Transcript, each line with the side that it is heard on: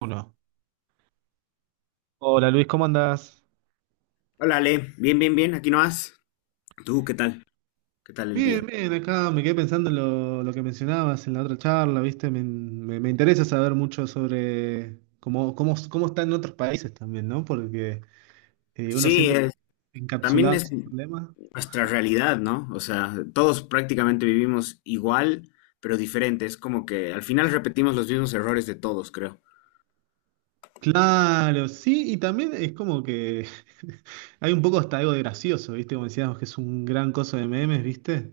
right: Uno. Hola Luis, ¿cómo andás?
left: Hola, Ale. Bien, bien, bien. Aquí no vas. ¿Tú qué tal? ¿Qué tal el
right: Bien,
left: día?
right: bien, acá me quedé pensando en lo que mencionabas en la otra charla, ¿viste? Me interesa saber mucho sobre cómo está en otros países también, ¿no? Porque uno
left: Sí,
right: siempre
left: es-
right: está
left: También
right: encapsulado en
left: es
right: sus problemas.
left: nuestra realidad, ¿no? O sea, todos prácticamente vivimos igual, pero diferente. Es como que al final repetimos los mismos errores de todos, creo.
right: Claro, sí, y también es como que hay un poco hasta algo de gracioso, ¿viste? Como decíamos que es un gran coso de memes, ¿viste?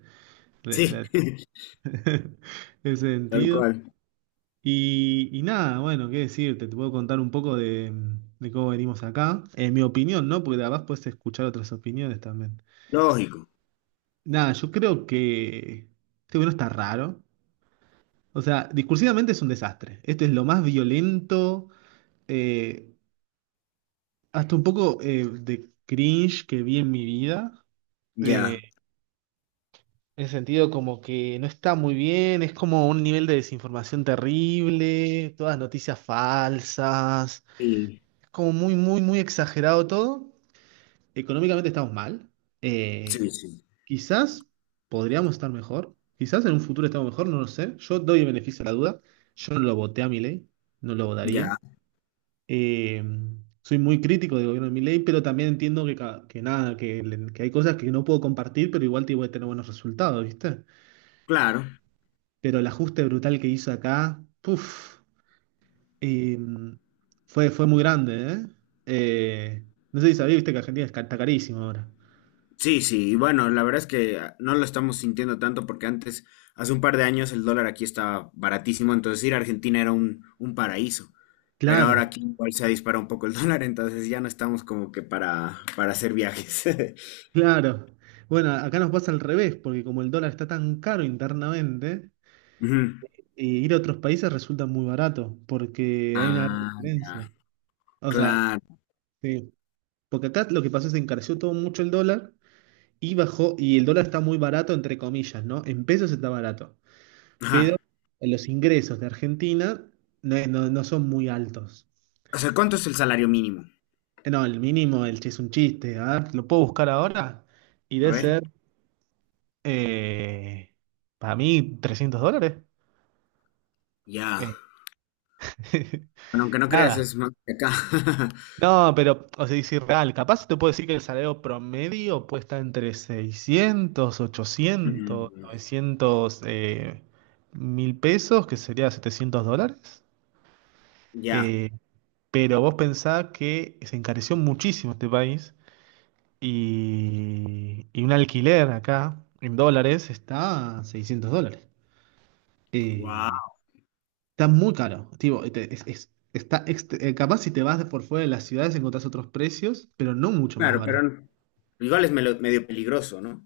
right: Re-
left: Sí,
right: la- ese
left: tal
right: sentido.
left: cual.
right: Y nada, bueno, qué decirte, te puedo contar un poco de cómo venimos acá. En mi opinión, ¿no? Porque además puedes escuchar otras opiniones también.
left: Lógico.
right: Nada, yo creo que este gobierno está raro. O sea, discursivamente es un desastre. Este es lo más violento, eh, hasta un poco de cringe que vi en mi vida.
left: Ya.
right: Eh, en el sentido como que no está muy bien, es como un nivel de desinformación terrible, todas noticias falsas.
left: Sí.
right: Como muy exagerado todo. Económicamente estamos mal.
left: Sí,
right: Eh,
left: sí.
right: Quizás podríamos estar mejor. Quizás en un futuro estamos mejor, no lo sé. Yo doy el beneficio a la duda. Yo no lo voté a Milei, no lo votaría.
left: Ya.
right: Eh, Soy muy crítico del gobierno de Milei, pero también entiendo que, que nada, que, que hay cosas que no puedo compartir, pero igual te voy a tener buenos resultados, ¿viste?
left: Claro.
right: Pero el ajuste brutal que hizo acá, puff. Y fue muy grande, ¿eh? No sé si sabía, viste que Argentina es está carísimo ahora.
left: Sí, sí, y bueno, la verdad es que no lo estamos sintiendo tanto porque antes, hace un par de años, el dólar aquí estaba baratísimo, entonces ir a Argentina era un paraíso. Pero ahora
right: Claro,
left: aquí igual se dispara un poco el dólar, entonces ya no estamos como que para hacer viajes.
right: claro. Bueno, acá nos pasa al revés, porque como el dólar está tan caro internamente,
left: Ujú.
right: ir a otros países resulta muy barato, porque hay una gran
left: Ah,
right: diferencia.
left: ya.
right: O sea,
left: Claro.
right: sí, porque acá lo que pasó es que se encareció todo mucho el dólar y bajó, y el dólar está muy barato, entre comillas, ¿no? En pesos está barato.
left: Ajá.
right: Los ingresos de Argentina no son muy altos.
left: O sea, ¿cuánto es el salario mínimo?
right: No, el mínimo del chiste es un chiste. A ver, lo puedo buscar ahora y
left: A
right: debe
left: ver.
right: ser, eh, para mí, $300.
left: Ya.
right: Este,
left: Bueno, aunque no creas,
right: nada.
left: es más que acá.
right: No, pero, o sea, es irreal. Capaz te puedo decir que el salario promedio puede estar entre 600, 800,
left: Mm,
right: 900 1000 pesos, que sería $700.
left: ya.
right: Eh, pero vos pensás que se encareció muchísimo este país. Y un alquiler acá en dólares está a 600 dólares. Eh,
left: Wow.
right: Está muy caro. Tipo, está capaz si te vas por fuera de las ciudades encontrás otros precios, pero no mucho más
left: Claro, pero
right: barato.
left: igual es medio peligroso, ¿no?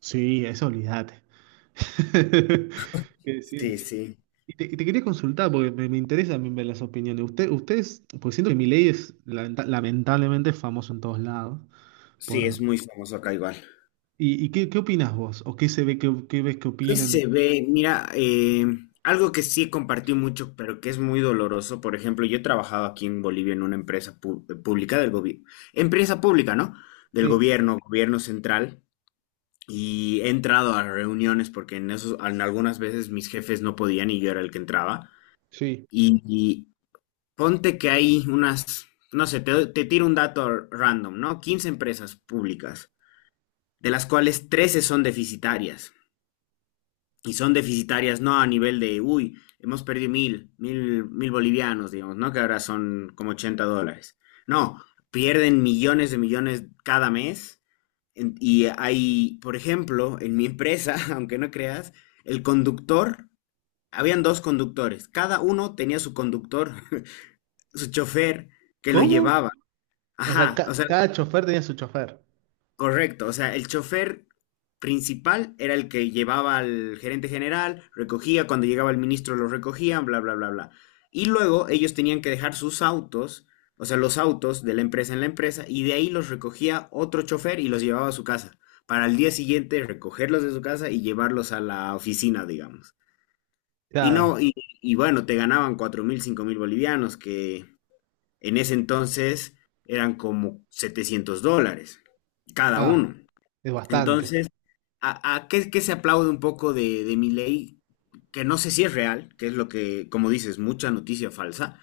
right: Sí, eso olvídate. ¿Qué decirte?
left: Sí, sí.
right: Y te quería consultar porque me interesa también ver las opiniones. Ustedes, pues siento que Milei es lamentablemente es famoso en todos lados.
left: Sí, es
right: Por,
left: muy famoso acá igual.
right: qué opinas vos? ¿O qué se ve, qué ves que
left: ¿Qué
right: opinan? De-
left: se ve? Mira, algo que sí compartí mucho, pero que es muy doloroso. Por ejemplo, yo he trabajado aquí en Bolivia en una empresa pública del gobierno, empresa pública, ¿no? Del
right: Sí,
left: gobierno, gobierno central. Y he entrado a reuniones porque en algunas veces mis jefes no podían y yo era el que entraba.
right: sí.
left: Y ponte que hay unas, no sé, te tiro un dato random, ¿no? 15 empresas públicas, de las cuales 13 son deficitarias. Y son deficitarias, no a nivel de, uy, hemos perdido mil, mil, mil bolivianos, digamos, ¿no? Que ahora son como 80 dólares. No, pierden millones de millones cada mes. Y hay, por ejemplo, en mi empresa, aunque no creas, el conductor, habían dos conductores, cada uno tenía su conductor, su chofer que lo
right: ¿Cómo?
left: llevaba.
right: O sea,
left: Ajá, o sea,
right: cada chofer tenía su chofer.
left: correcto, o sea, el chofer principal era el que llevaba al gerente general, recogía, cuando llegaba el ministro lo recogían, bla, bla, bla, bla. Y luego ellos tenían que dejar sus autos, o sea, los autos de la empresa en la empresa, y de ahí los recogía otro chofer y los llevaba a su casa, para al día siguiente recogerlos de su casa y llevarlos a la oficina, digamos. Y
right: Claro.
left: no, y bueno, te ganaban 4.000, 5.000 bolivianos, que en ese entonces eran como 700 dólares cada
right: Ah,
left: uno.
right: es bastante.
left: Entonces, ¿a qué se aplaude un poco de Milei? Que no sé si es real, que es lo que, como dices, mucha noticia falsa,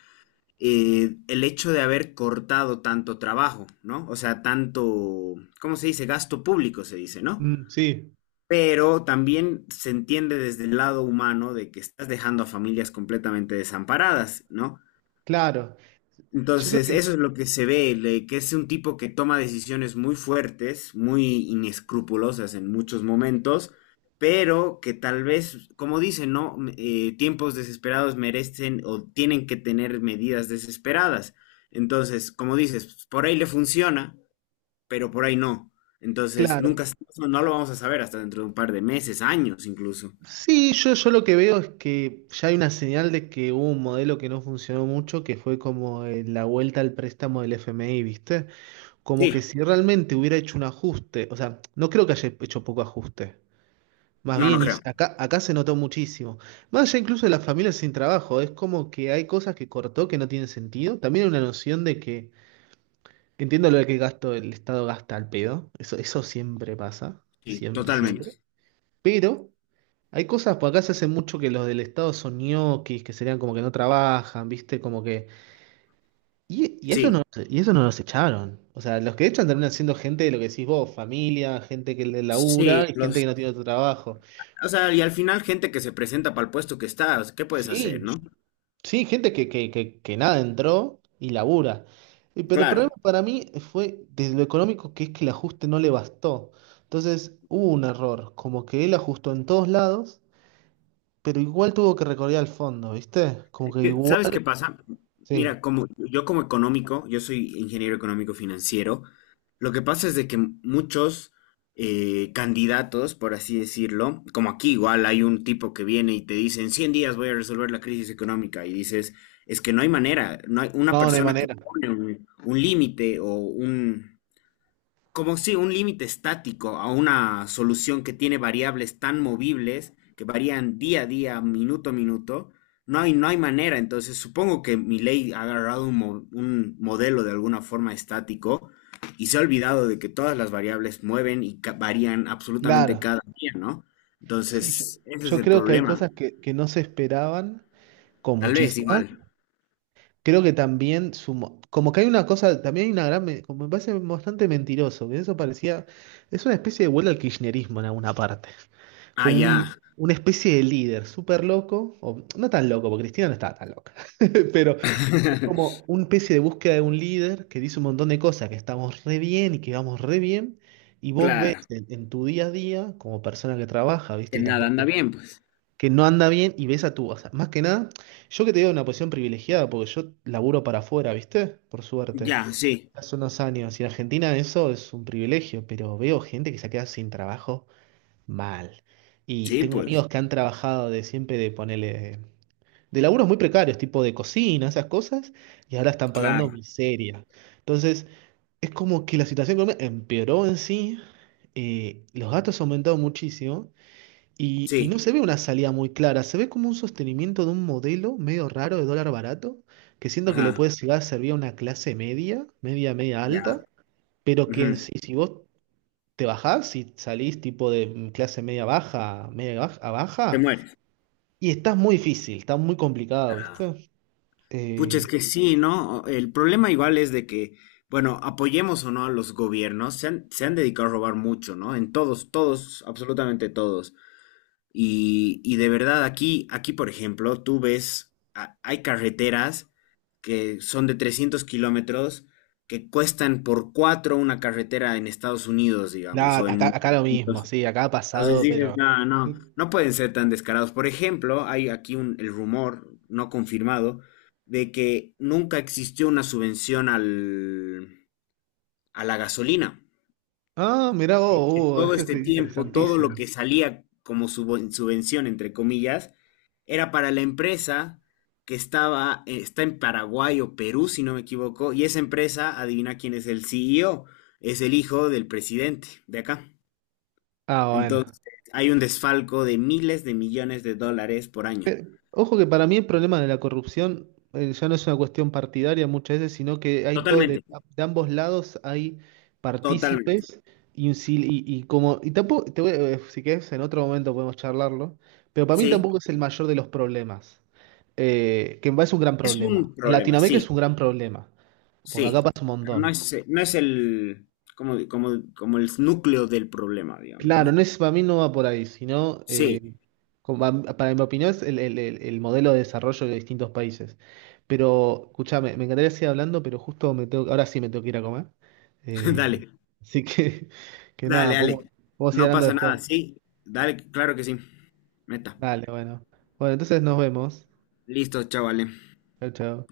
left: el hecho de haber cortado tanto trabajo, ¿no? O sea, tanto, ¿cómo se dice? Gasto público se dice, ¿no?
right: Mm, sí,
left: Pero también se entiende desde el lado humano de que estás dejando a familias completamente desamparadas, ¿no?
right: claro. Yo creo
left: Entonces,
right: que,
left: eso es lo que se ve, que es un tipo que toma decisiones muy fuertes, muy inescrupulosas en muchos momentos, pero que tal vez, como dicen, ¿no? Tiempos desesperados merecen o tienen que tener medidas desesperadas. Entonces, como dices, por ahí le funciona, pero por ahí no. Entonces, nunca,
right: claro.
left: no lo vamos a saber hasta dentro de un par de meses, años incluso.
right: Sí, yo lo que veo es que ya hay una señal de que hubo un modelo que no funcionó mucho, que fue como la vuelta al préstamo del FMI, ¿viste? Como que
left: Sí,
right: si realmente hubiera hecho un ajuste, o sea, no creo que haya hecho poco ajuste. Más
left: no, no
right: bien, hizo-
left: creo.
right: acá, acá se notó muchísimo. Más allá incluso de las familias sin trabajo, es como que hay cosas que cortó que no tienen sentido. También hay una noción de que entiendo lo que gasto, el Estado gasta al pedo, eso siempre pasa,
left: Sí,
right: siempre,
left: totalmente.
right: siempre. Pero hay cosas, por acá se hace mucho que los del Estado son ñoquis, que serían como que no trabajan, ¿viste? Como que... Y eso
left: Sí,
right: no, y eso no los echaron. O sea, los que echan terminan siendo gente de lo que decís vos, familia, gente que le labura
left: sí,
right: y gente
left: los.
right: que no tiene otro trabajo.
left: O sea, y al final gente que se presenta para el puesto que está, o sea, ¿qué puedes hacer,
right: Sí,
left: no?
right: sí, gente que nada entró y labura. Y- Pero el
left: Claro.
right: problema para mí fue desde lo económico, que es que el ajuste no le bastó. Entonces hubo un error, como que él ajustó en todos lados, pero igual tuvo que recorrer al fondo, ¿viste? Como
left: Es
right: que
left: que,
right: igual...
left: ¿sabes qué pasa?
right: Sí,
left: Mira, como yo como económico, yo soy ingeniero económico financiero, lo que pasa es de que muchos candidatos, por así decirlo, como aquí igual hay un tipo que viene y te dice, en 100 días voy a resolver la crisis económica, y dices, es que no hay manera, no hay una
right: no hay
left: persona que
right: manera.
left: pone un límite como si un límite estático a una solución que tiene variables tan movibles que varían día a día, minuto a minuto, no hay manera. Entonces, supongo que ley ha agarrado un modelo de alguna forma estático y se ha olvidado de que todas las variables mueven y varían absolutamente
right: Claro.
left: cada día, ¿no?
right: Sí,
left: Entonces, ese es
right: yo
left: el
right: creo que hay
left: problema.
right: cosas que no se esperaban, con
left: Tal vez
right: muchísimas,
left: igual.
right: creo que también sumo, como que hay una cosa, también hay una gran, como me parece bastante mentiroso, que eso parecía, es una especie de vuelta al kirchnerismo en alguna parte,
left: Ah,
right: como
left: ya.
right: una especie de líder súper loco, o no tan loco, porque Cristina no estaba tan loca, pero como una especie de búsqueda de un líder que dice un montón de cosas, que estamos re bien y que vamos re bien, y vos ves
left: Claro.
right: en tu día a día, como persona que trabaja,
left: Que
right: ¿viste? Y
left: nada
right: tampoco
left: anda bien, pues.
right: que no anda bien y ves a tu, o sea, más que nada, yo que te digo una posición privilegiada, porque yo laburo para afuera, ¿viste? Por suerte,
left: Ya, sí.
right: hace unos años, y en Argentina eso es un privilegio, pero veo gente que se queda sin trabajo mal. Y
left: Sí,
right: tengo
left: pues.
right: amigos que han trabajado de siempre de ponerle, de laburos muy precarios, tipo de cocina, esas cosas, y ahora están pagando
left: Claro.
right: miseria. Entonces, es como que la situación económica empeoró en sí, los gastos aumentaron muchísimo. Y no
left: Sí.
right: se ve una salida muy clara, se ve como un sostenimiento de un modelo medio raro de dólar barato, que siento que le
left: Ajá.
right: puede llegar a servir a una clase media, media
left: Ya,
right: alta, pero que en
left: ujú,
right: sí, si vos te bajás y salís tipo de clase media baja, a
left: te
right: baja,
left: mueres.
right: y estás muy difícil, está muy complicado,
left: Ya.
right: ¿viste?
left: Pucha, es
right: Eh,
left: que sí, ¿no? El problema igual es de que, bueno, apoyemos o no a los gobiernos, se han dedicado a robar mucho, ¿no? En todos, todos, absolutamente todos. Y de verdad, aquí, por ejemplo, tú ves, hay carreteras que son de 300 kilómetros que cuestan por cuatro una carretera en Estados Unidos, digamos,
right: nah,
left: o
right: acá,
left: en...
right: acá lo mismo, sí, acá ha
left: Entonces
right: pasado,
left: dices,
right: pero...
left: no, no, no pueden ser tan descarados. Por ejemplo, hay aquí el rumor no confirmado de que nunca existió una subvención a la gasolina.
right: Ah, mirá vos,
left: Todo
right: eso
left: este
right: es
left: tiempo, todo lo
right: interesantísimo.
left: que salía como subvención, entre comillas, era para la empresa que estaba, está en Paraguay o Perú, si no me equivoco, y esa empresa, adivina quién es el CEO, es el hijo del presidente de acá.
right: Ah, bueno.
left: Entonces, hay un desfalco de miles de millones de dólares por año.
right: Ojo que para mí el problema de la corrupción ya no es una cuestión partidaria muchas veces, sino que hay todo
left: Totalmente.
right: de ambos lados hay
left: Totalmente.
right: partícipes y, y como y tampoco te voy a- si querés en otro momento podemos charlarlo, pero para mí
left: Sí.
right: tampoco es el mayor de los problemas, que me parece un gran
left: Es un
right: problema. En
left: problema,
right: Latinoamérica
left: sí,
right: es un gran problema, porque
left: sí.
right: acá pasa un
left: Pero no
right: montón.
left: es, no es el, como el núcleo del problema, digamos,
right: Claro,
left: ¿no?
right: no es, para mí no va por ahí, sino,
left: Sí,
right: como para mi opinión, es el modelo de desarrollo de distintos países. Pero, escúchame, me encantaría seguir hablando, pero justo me tengo, ahora sí me tengo que ir a comer. Eh,
left: dale,
right: Así que, que
left: dale,
right: nada,
left: dale.
right: podemos ir
left: No
right: hablando
left: pasa
right: después.
left: nada, sí. Dale, claro que sí. Meta.
right: Dale, bueno. Bueno, entonces nos vemos.
left: Listo, chavales.
right: Chao, chao.